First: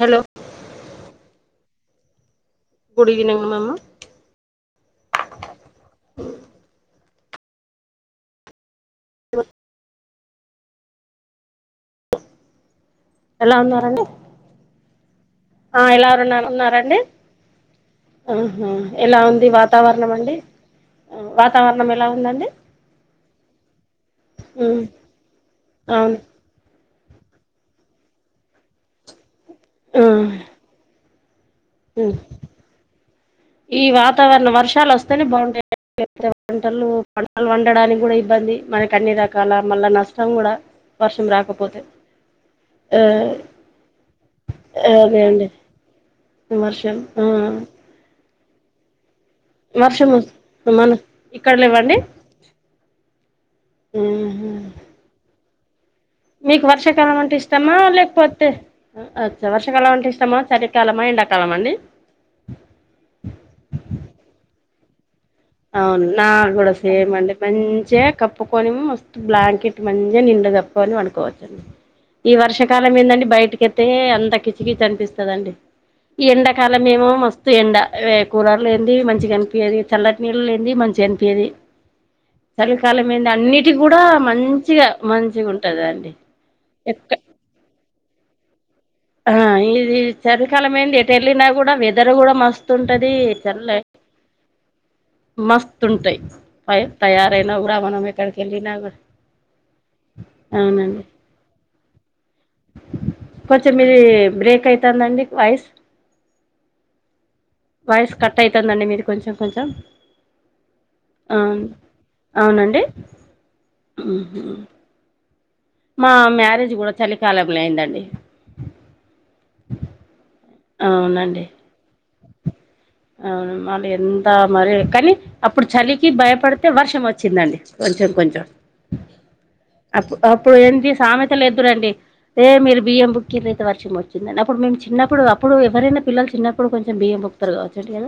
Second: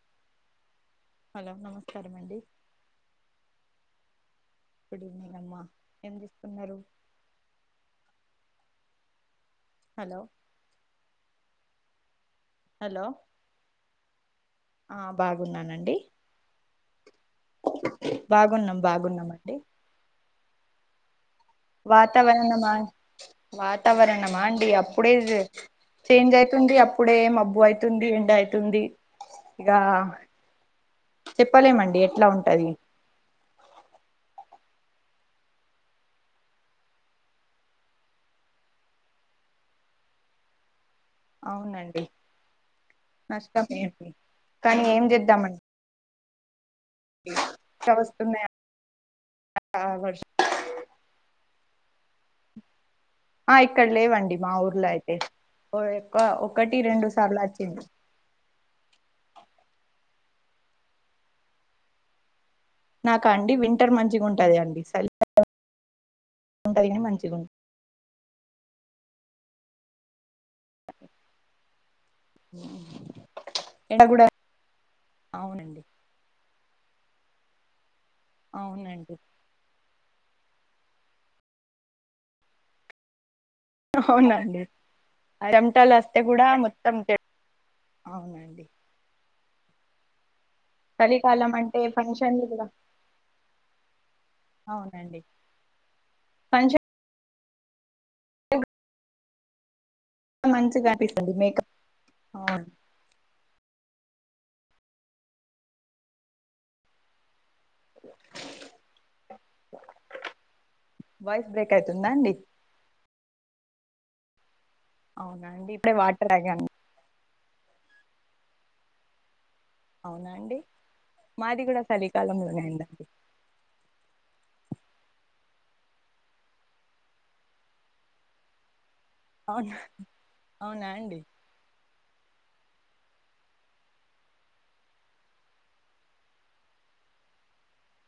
Hello hello నమస్కారం అండి. Good evening మెము. గుడ్ ఈవెనింగ్ అమ్మా. ఎం చేస్తున్నరు? ఇ హలో హలో ఎలా ఉన్నారండి ఆ బాగున్నాను ఆ ఎలారున్న ఉన్నారండి ఆహా బాగున్నాం ఎలా ఉంది బాగున్నామండి వాత్ వాతావరణం అండి ఆ వాతావరణం ఎలా ఉందండి వాతావరణమా వాతావరణమాండి ఉమ్ అప్పుడే అవును చేంజ్‌యి అయితుంది అప్పుడే మబ్బు అయితుంది ఎండ అయితుంది ఇగ ఆ ఉమ్ చెప్పలే మండి ఎట్లా ఉంటాది ఈ వాతావరణం వర్షాలు వస్తేనే బావుంటాయి. అండి లేకపోతే పంటలు పంటలు వండడానికి గూడ ఇబ్బంది మనకాన్నీ రకాల మళ్ల నష్టం గూడ వర్షం రాకపోతే అవునండి ఏ నష్టమేండి కానీ ఏ ఏం అదే అండి వర్షం ఆ ఇమ్ టావస్తున్నాయ వర్షం మోస్త మన ఇక్కడ లేవండి ఆ ఇక్కడ లేవండి మా ఆహా ఊర్లో అయితే ఒ ఎక్వ ఒకటి రెండు సార్లు అచ్చింది లేక్ పోతే ఆ అచ్చ వర్షాకాలం మంటే ఇష్టమా చలికాలమా ఎండాకాలం అండి నాక అండి వింటర్ మంచిగుంటంది అండి సలి అవును నాగూడ సేమ్ అండి మంచిగా కప్ కప్పుకొని మస్త బ్లాంకెట్ మంచి గా నిండుగాప్పుకొని వన్డుకోవచ్చండి ఈ వర్షకాలం ఏందండి బయట కేత్తే ఎండ కూడా అంత కిచ్కిచ్ అనిపిస్తుందండి అవునండి ఈ ఎండాకాలం ఏమో మస్తు ఎండ కూలర్ లేంది అవునండి మంచిగా గనిపియాది చల్లటి నిల్లు లేంది మంచిగానిపియాది చలికాలం ఏది అన్నింట్ టి గూడ అవునండి మంచిగా చెమటలు మంచిగుంటదండి వస్తే కూడా మొత్తం ఎక్క చె- అవునండి ఆ ఇది చలికాలం ఏంది ఎట్టేలినా చలికాలం గూడ అంటే వెదర్ గూడ ఫంక్షన్లు కూడా మస్తు ఉంటాది చల్లే అవునండి మస్తు ఉంటాయి పై ఫంక్షన్ తయారైన గూడ మనం ఎక్కడికేళ్ళినా గూడ మంచిగానిపిస్తుంది మేకప్ అవును కొంచెం మీది బ్రేక్ అయితదండి వాయిస్ వాయిస్ కట్ అయితదండి మీది కొంచం కొంచం వాయిస్ అవును బ్రేక్ అవుతుందా అండి అవునండి ఉహూ అవునండి ఇప్ మా మ్యారేజ్ గూడ చలికాలయిందండి అవునా అండి మాది గూడ సలికాలంలోనే అయిందండి అవున మాలి ఎంత మరీ కాని అప్పుడు చలికి భయపడుతే వర్షం వచ్చిందండి కొంచం కొంచం అవునా అప్ అప్పుడు అవునా ఏంటి అండి సామెతలు ఎదురండి ఏ మీరు బియ్యం బుక్కి రాయితే వర్షం వచ్చిందని అప్పుడు మేము చిన్నప్పుడు అప్పుడు ఎవరైనా, పిల్లలు చిన్నప్పుడు కొంచం బియ్యం బుక్కుతారు గావోచ్చు. రెంట్ ఇయన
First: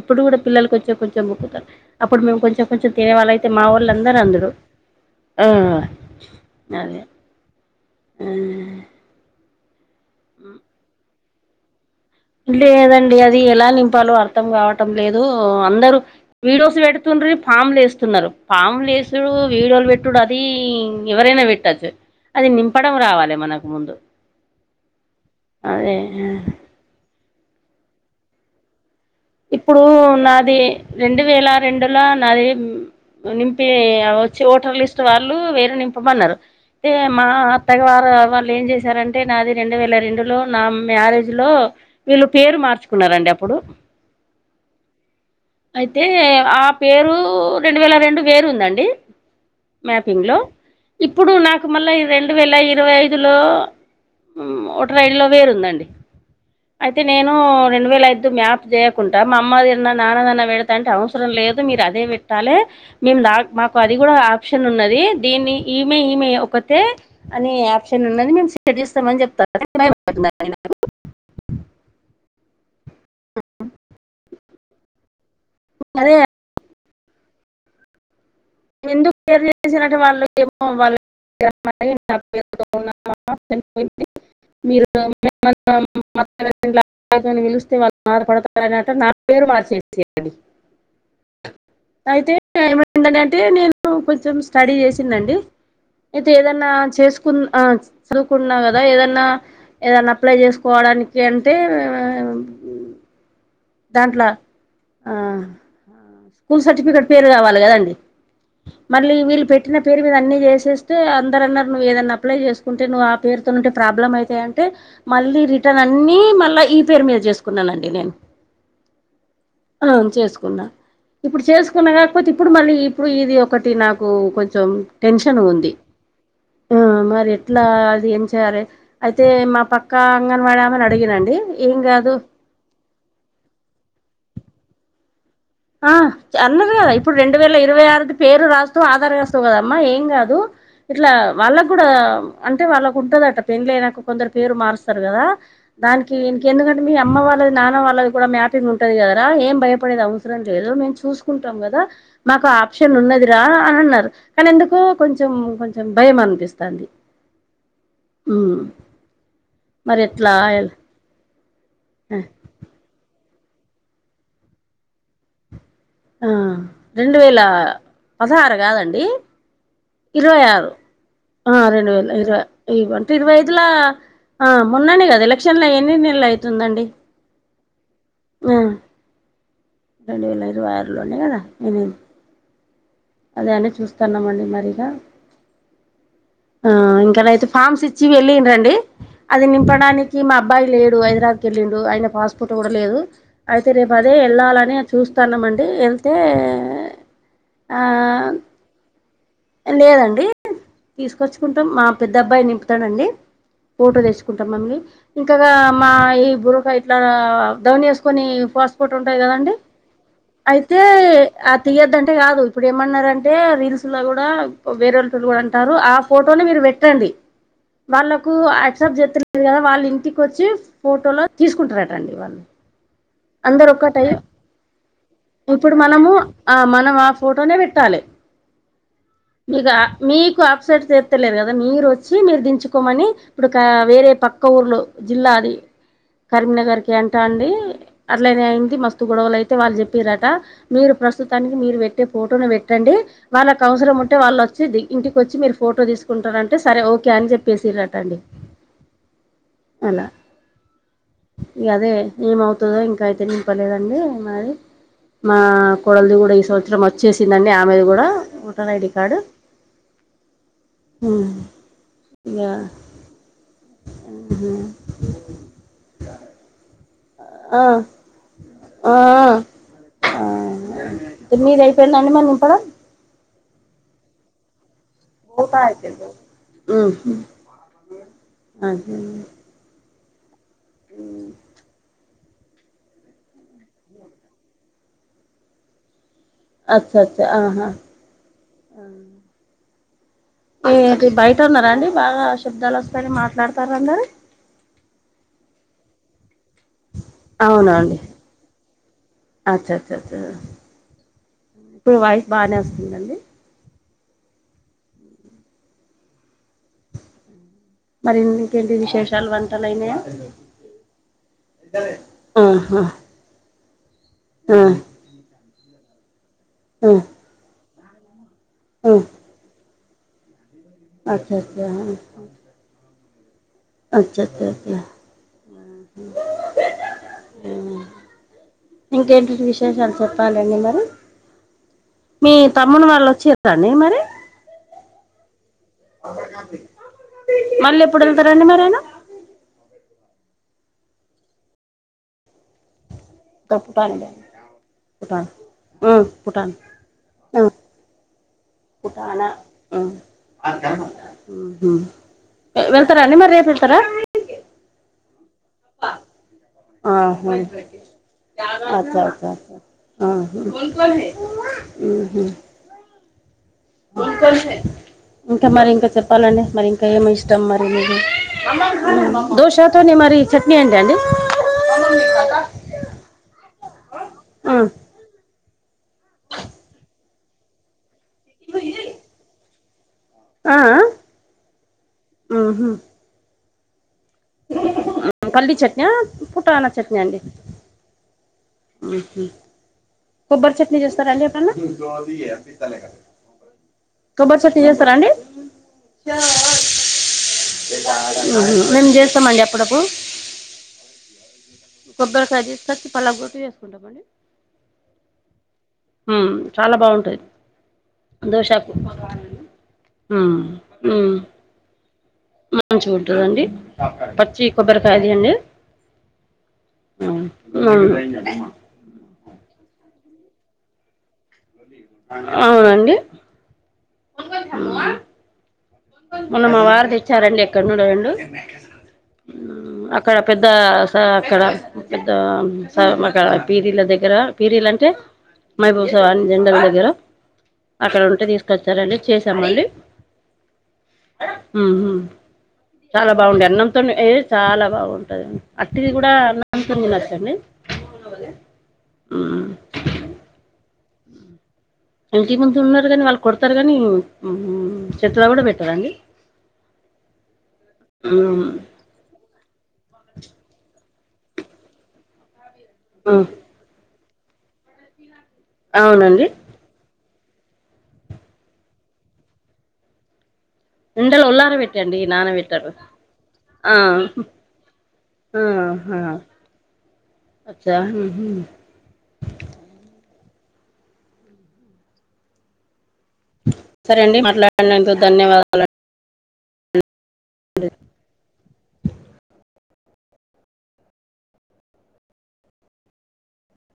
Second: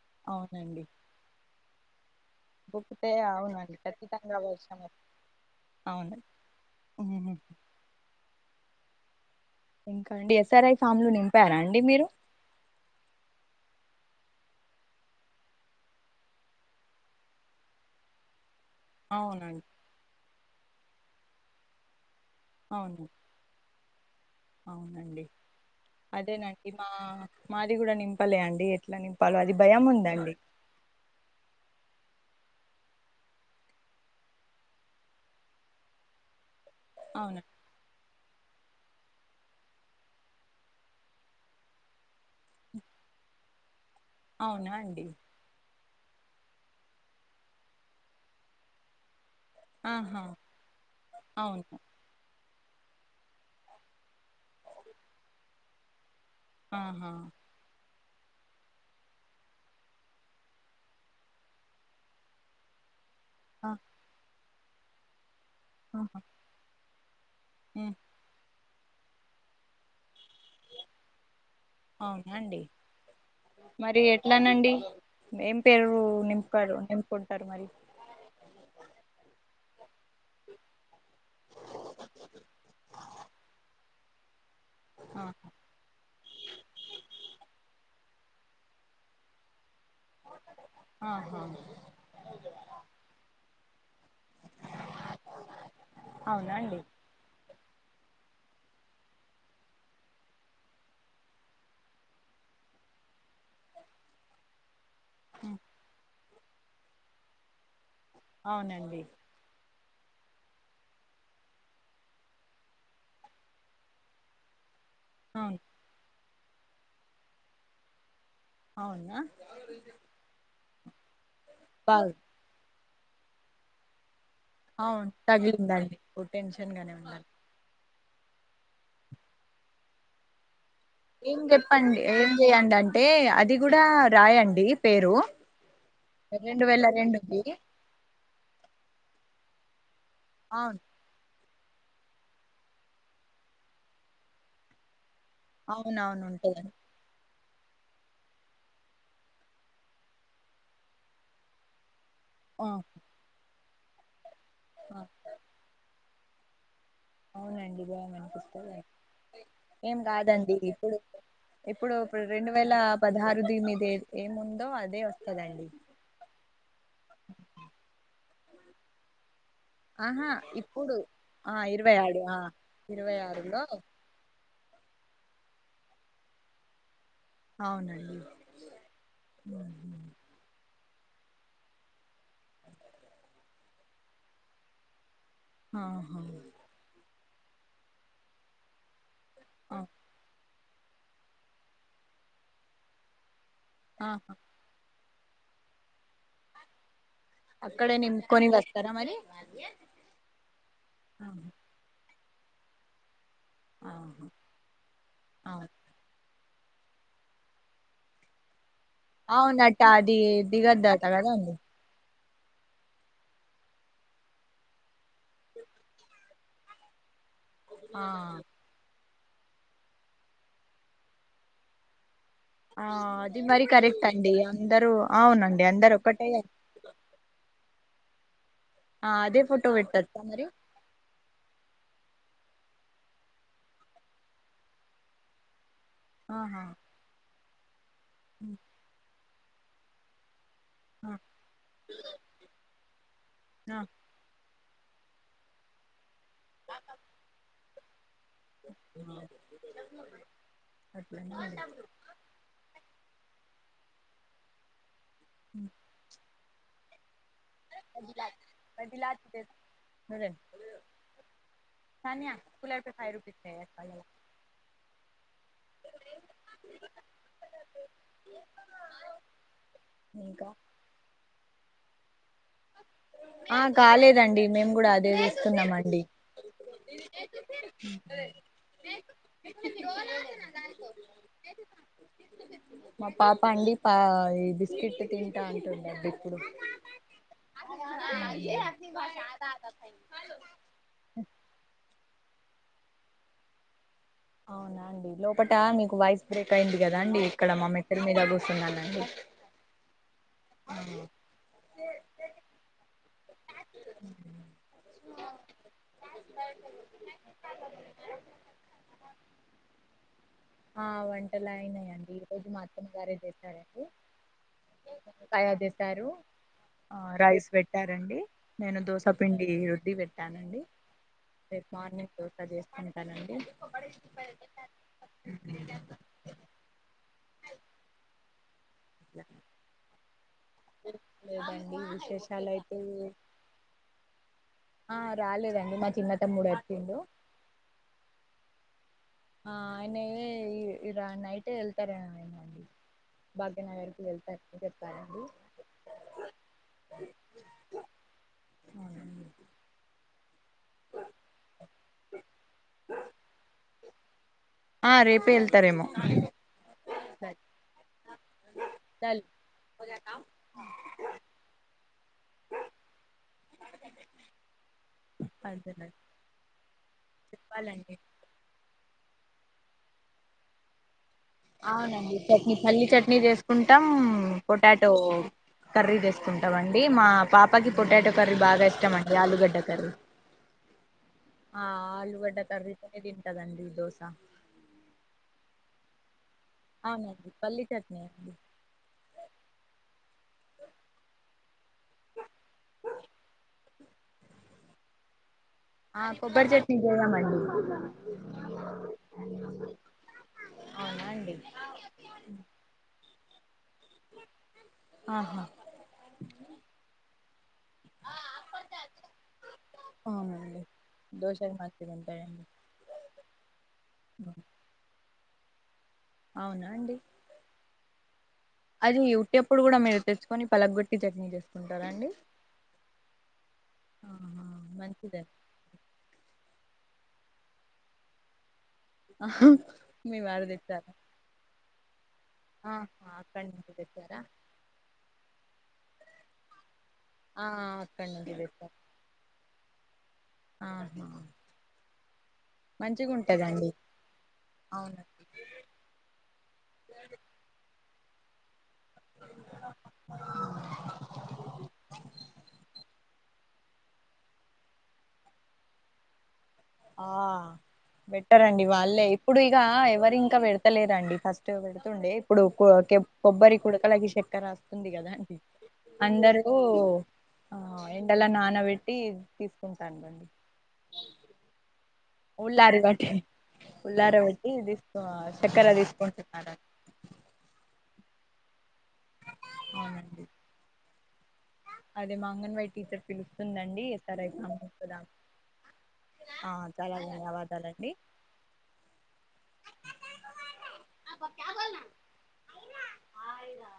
ఇప్పుడు గూడ పిల్లలు అవునండి కొంచెం కొంచెం బుక్కుతరు అప్పుడు మేము కొంచెం కొంచం కొంచం బుక్కుతే తినే వాళ్లయితే అవునండి మావోళ్లందరు ఖచ్చితంగా అందురు వర్షం వస్తుంది. ఆ అవును అదే ఉహు. అవును ఇంకా అండి ఎస్ఆర్ఐ ఫామ్లు నింపారా అండి మీరు లేదండి అది ఎలా నింపాలో అర్థం కావటం లేదు అందరూ వీడియోస్ పెడుతుండ్రి ఫామ్లు ఏస్తున్నారు పామ్లేస్ సుడు అవునండి వీడియోలు పెట్టుడు అది ఎవరైనా పెట్టచ్చు అది నింపడం అవును రావాలె మనకు ముందు అవునండి అదే అదేనండి మా మాది గూడ నింపలే అండి ఎట్ ఎట్ల నింపాలో అది ఇప్పుడు భయం ఉందండి నాది రెండు వేల రెండుల నాది నింపి వచ్చి ఓటర్ లిస్ట్ వాళ్ళు వేరే నింపమన్నరు ఇగ మా అవునా త్తగ వారు వాళ్ళు ఏం చేశారంటే నాది రెండు వేల రెండు లో నా మ్యారేజ్ లో వీళ్ళు పేరు మార్చుకున్నరండి అప్పుడు అవునా అండి అయితే ఆ పేరు రెండు వేల రెండు వేరు ఉందండి ఆహా మ్యాపింగ్ లో ఇప్పుడు నాకు అవును మళ్ళా వెన్ డు వేల ఇరవై ఐదు లో ఓటర్ ఐ డి లో వేరుందండి అయితే ఆహా నేను రెండు వేల ఐద్ది మ్యాప్ జేయక్ కుంటా మా అమ్మదిన్న నాన్నదన్న పెడతా అంటే అవసరం లేదు మీరదే పెట్టాలే మేము దా ఆ, మాకు అది గూడ ఆప్షన్ ఉన్నది దీన్ని ఈమే ఆ. ఈమే ఒక్కతే అనే ఉమ్ ఆప్షన్ ఉన్నది మేము సెట్ చేస్తమని చెప్తా [unintelligible] అవునా అండి మరి ఎట్లనండి ఏం పేరు అదే నింపారు నింపుంకుంటరు మరి ఎందుకు షేర్ చేసిరంటే వాళ్ళు ఏమో వాళ్ళు [unintelligible] [unintelligible] మా అత్త గారింట్ల ఆహా పిలిస్తే వాళ్ళు బాధపడతరనట నా పేరు మార్చెసిర్రు ఆహా అయితే ఏమన్నడంటే నేను కొంచెం స్టడీ చేసిన్నండి అయితే అవునా ఏదన్న అండి చేస్ కున్ ఆ సదువుకున్న గదా ఏదన్నా ఏదన్న అప్లై చేసుకోవడానికి అంటే దాంట్ల ఆ ఉమ్, స్కూల్ సర్టిఫికేట్ పేరు గావాలి కదండి అవునండి మళ్ళీ వీళ్ళు పెట్ పేట్టిన పేరు మీద అన్ని చేసేస్తే అందరన్నరు నువ్వు ఏదైన్నా అప్లై జేసుకుంటే నువ్వు ఆ పేరుతోనే ఉంటే ప్రాబ్లం అయితదంటె మళ్ళీ అవును రిటర్న్ అన్నీ మళ్ళ ఈ పేరు మీద జేసుకున్ననండి నేను అవునా అవును చేసుకున్నా ఇప్పుడు చేసుకున్నా బాగు గాకపోతే ఇప్పుడు మళ్ళీ ఇప్పుడు ఇది ఒకటి నాకు కొంచ్ కొంచెం అవును టెన్షన్ గుంది తగిలిందండి ఓ టెన్షన్ ఆ గానే ఉందండి మరి ఎట్ ట్లా అది ఏం చేయాలె అయితే మా పక్క అంగన్వడామెని అడిగినండి ఏం కాదు చేయండి అంటే అది గూడా రాయండి పేరు ఆ రెండు అన్నది వేల గదా ఇప్పుడు రెండు రెండుకి వేల ఇరవై ఆరుది పేరు రాస్తవ్ ఆధార్ రాస్తవు కదమ్మ ఏం గాదు అవును ఇట్లా వాళ్ళగ్గుడా అంటే వాళ్ళకు ఉంటదట పెళ్ళ అయినాక కొందరు పేరు మారుస్తారు గదా దానికి అవునవును ఇనికి ఉంటదండి ఎందుకంటే మీ అమ్మ వాళ్ళది నాన్న వాళ్ళది కూడా మ్యాపింగ్ ఉంటది గదరా ఏం భయపడేది అవస్ స్రం లేదు మేము చూసుకుంటాం గదా మాక ఆ ఆప్షన్ ఉన్నది రా అని అన్నరు కనెందుకో ఆ కొంచెం కొంచెం భయం అనిపిస్తంది అవునండి భయమనిపిస్తదన్డి ఏం మరి ఎట్లా గాదండి ఇప్పుడు ఇప్పుడు ఆ ప్ర రెండు వేల పదహారుది మీదేద్ ఏముందో అదే వస్తదండి ఆ రెండు వేల పదహారు గాదండి ఆహా ఇరవై ఆరు ఇప్పుడు ఆ రెండు వేల ఇరవై ఇవ అంటే ఇరవై ఐదులా ఆ మొన్ననే కదా ఎలక్షన్లయి ఎన్ని నెలలు అయితుందండి. అవునండి. లేలేరు వారులోనే కదా ఉన్నది. అది అని చుస్తన్నమండి మరి ఇగ ఆహా ఆ ఇంకనయితే ఫామ్స్ ఇచ్చి వెళ్ళిరండి. అది ఆ, నింపడానికి మా అబ్బాయి లేడు హైదరాబాద్కి వెళ్ళిండు. ఆయన పాస్పోర్ట్ కూడా లేదు అయితే రేపు అదే ఆహా ఎళ్ళాలని చూస్తన్నమండి ఎళ్తే అక్కడే నింపుకొని ఇంగ అత్తరా మరి. లేదండి ఆహా తీసుకొచ్చుకుంటం. మా పెద్ద అబ్బాయి నింపుతడండి. ఫోటో ఆహా తెచుకుంటాం అండి. ఇంకగా అవును మా ఈ బురకయి ఇట్ల దవుని ఎసుకొని పాస్పోర్ట్ ఉంటయి కదండి అవునట అది అయితే దిగద్దట కదా అ అండి తీయద్దంటే కాదు ఇప్పుడు ఏమన్నరంటే రీల్స్లా కూ డా వేరేల్తోటి కూడా అంటర్రు ఆ ఫోటోని మీరు పెట్టండి. ఆ వాళ్ళకు ఆక్సప్ట్ చేత్తలే కదా వాళ్ళు ఇంటికి వచ్చి ఫోటోలో తీసుకుంటరటండి వాళ్ళు. ఆ అది మరి అందరు కరెక్ట్ ఒక్కటై అండి. అందరు అవునండి ఇప్పుడు అందరు మనము ఒకటే ఆ మనం ఆ ఫోటోనే పెట్టాలె. ఆ అదే ఇగ ఫోటో పెట్టచ్చా మీకు మరి ఆ ప్సట్ చేత్తలేరు కదా మీరు వచ్చి మీరు దించుకోమని ఇప్పుడు ఒక వేరే పక్క ఊర్లో జిల్లాది ఆహా కరీంనగర్కేయి అంటా అండి అట్లనే అయింది మస్తు గొడవలు అయితే వాళ్ళు చెప్పిరట మీరు ఆ ప్రస్తుతానికి మీరు పెట్టే ఫోటోనే పెట్టండి, వాళ్ళకు ఆ. అవసరం అంటే వాళ్ళు వచ్చి ది ఇంటికి వచ్చి మీరు ఫోటో తీసుకుంటనంటే సరే ఓకే అని చెప్పేసిరటండి. అలా అట్లనా అండి. ఇగ అదే ఏమవు తదో ఇంకాయితే నింపలేదండి మరి. మా ఉమ్. కోడల్ది కూడా ఈ సంవత్సరం అ చ్చేసిందండి ఆమెది కూడా ఓటర్ ఐడి కార్డు. అదే కని అప్పులయితే ఫైవ్ రుపిసే [unintelligible] హ్ ఆ ఆ ఆ ఇంకా మీరు అయిపోయిందండి మరి నింపడం. ఆ కాలేదండి మేము కూడా అది ఉహు అదే దేవిస్తున్నమండి. మా పాప అండి పా ఈ బిస్కెట్ తింటా అంటుంది ఇప్పుడు. అచ్చచ్చా ఆహా. ఎంటిది బయట ఉన్నరా అండి బాగా శబ్దాలు వస్తన్నయి మాట్లాడతార్రు అందరు. అవునా అండి లోపట మీకు వాయిస్ బ్రేక్ అయింది కదా అండి ఇక్కడ మా మెట్ల మీద కూసూన్నానండి. అచ్చచ్చచా ఆ బానే వస్తుందండి మరి ఇంకేంటి విశేషాలు వంటలైనయా. ఆ వంటలు అయినయండి. ఈరోజు మా ఆహా అత్తమగారే చేసారండి. ఆ తయారు చేసారు. ఆ రైస్ పెట్టారండి నేను ఆ దోస పిండి రుద్ది పె టానండి అచ్చ అచ్చ రేపు మార్నింగ్ తోస చేసుకుంటనండి అచ్చ అచ్చ అచ్చ అంచేత ఇంకేంటీ విశేషాలు చెప్పాలండి మరి ఎటఅండి ఇంకేం మీ తమ్ముని వాళ్ళు వచ్చేదాండి మరి ఆ రాలేదండి మర్ మల్లెప్పుడు వెళ్తరండి మరేనా ఆ ఆయన ఇగ నైట్వెళ్తరండి పుటద పుట చెప్పారండి ఫుటన్ ఆ అవునండి పుటనా ఊహు వెళ్తారా అండి మరి రేప సర ఆ రేపే వెళ్తరేమో ఆహ అచ్చ సరిల్ అచ్చ అహూ ఊహు ఇంకా మరి అదేనండి ఇంకా చెప్పాలండి మరి ఇంకా ఏమి ఇష్టం మరి చెప్పాలండి మీకు దోశాతోనీ మరి చట్నీ ఏంటి అండి మరి అవునండి చట్నీ పల్లీ చట్నీ చేసుకుంటాం పొటాటో కర్రీ వేసుకుంటాం అండి మా పాపకి పొటాటో కర్రీ బాగా ఇష్టం అండి ఆలూగడ్డ కర్రీ ఆ ఆ ఆలూగడ్డ కర్రీ ఆ దింటదండి దోస పల్లీ చట్న పుటన అవునండి పల్లి చట్నీ అండి కొబ్బరి చట్నీ చేస్తరా అండి ఎప్పుడన్నా కొబ్బరి చట్నీ చేస్తరా అండి ఆ కొబ్బరి చట్నీ చేద్దామండి మేము చేస్తామండి అప్పుడప్పుడు అవున అండి కొబ్బరికాయ తీసుకొచ్చి పలగ్గొట్టి చేసుకుంటమ్ ఆహ ఉమ్ చాలా బాగుంటది దోశాకు ఉమ్ అవునండి ఉమ్ దోశలు మంచిగా ఉంటాయండి మంచిగుంటదండి పచ్చి కొబ్బరికాయ తీయండి అవున అండి అది ఉట్టప్డు కూడా మీరు తెచ్చుకొని పలగొట్టి చట్నీ చేస్తారు అవునండి ఆహ మంచిదండి మొన్న మా వారు తెచ్చారండి ఎక్కడ నుండో రెండు అక్కడ మీ పెద్ద వారు తెచ్చారా స అక్కడ పెద్ద స ఆహా మాకా అక్కడి నుంచి పీరీల దగ్గర తెచ్చారా పీరీల అంటే మైబూసా జండల దగ్గర ఆ అక్కడ అక్కడి ఉంటే నుంచి తీసుకొచ్చారండి చేసామండి ఆత్మ ఉమ్ ఉమ్ చాలా బాగుండే ఉంటదండి అన్నంతోనే చాలా అవునండి బాగుంటంది అట్టిది కూడా నా అంత ఉండచ్చ అండి [inaudible] [unintelligible] ఇంటి ముందు ఉన్నరు కానీ వాళ్ళు కొడతరు కానీ చేతులా కూడా పెట్టరా అండి. ఆ బెటర్ అండి వాళ్ళే ఇప్ ఇప్పుడు ఇగ ఎవరింక పెడతలేరండి, ఫస్ట్ పెడుతుండే. ఇప్పుడు కొ కెబ్ కొబ్బరి కుడకలకి చక్కెర అస్తుంది కదా అండి అవునండి అందరూ ఓ ఆ ఏండలా నానబెట్టి తీసుకుంటారండి. ఎండలో ఉల్లార పెట్టండి, నాన పెట్టరు. ఉల్లారి బట్టి ఉల్లార పెట్టి తీసుకో చక్కెర ఆహా తీసుకుంటున్నారం అచ్చా ఉహ్. అవునండి అదే మా అంగన్వాడీ టీచర్ పిలుస్తుందండి. అండి సరే మాట్లాడినందుకు [unintelligible] ధన్యవాదాలు ఆ చాలా ధన్యవాదాలండి. హయ్ రా.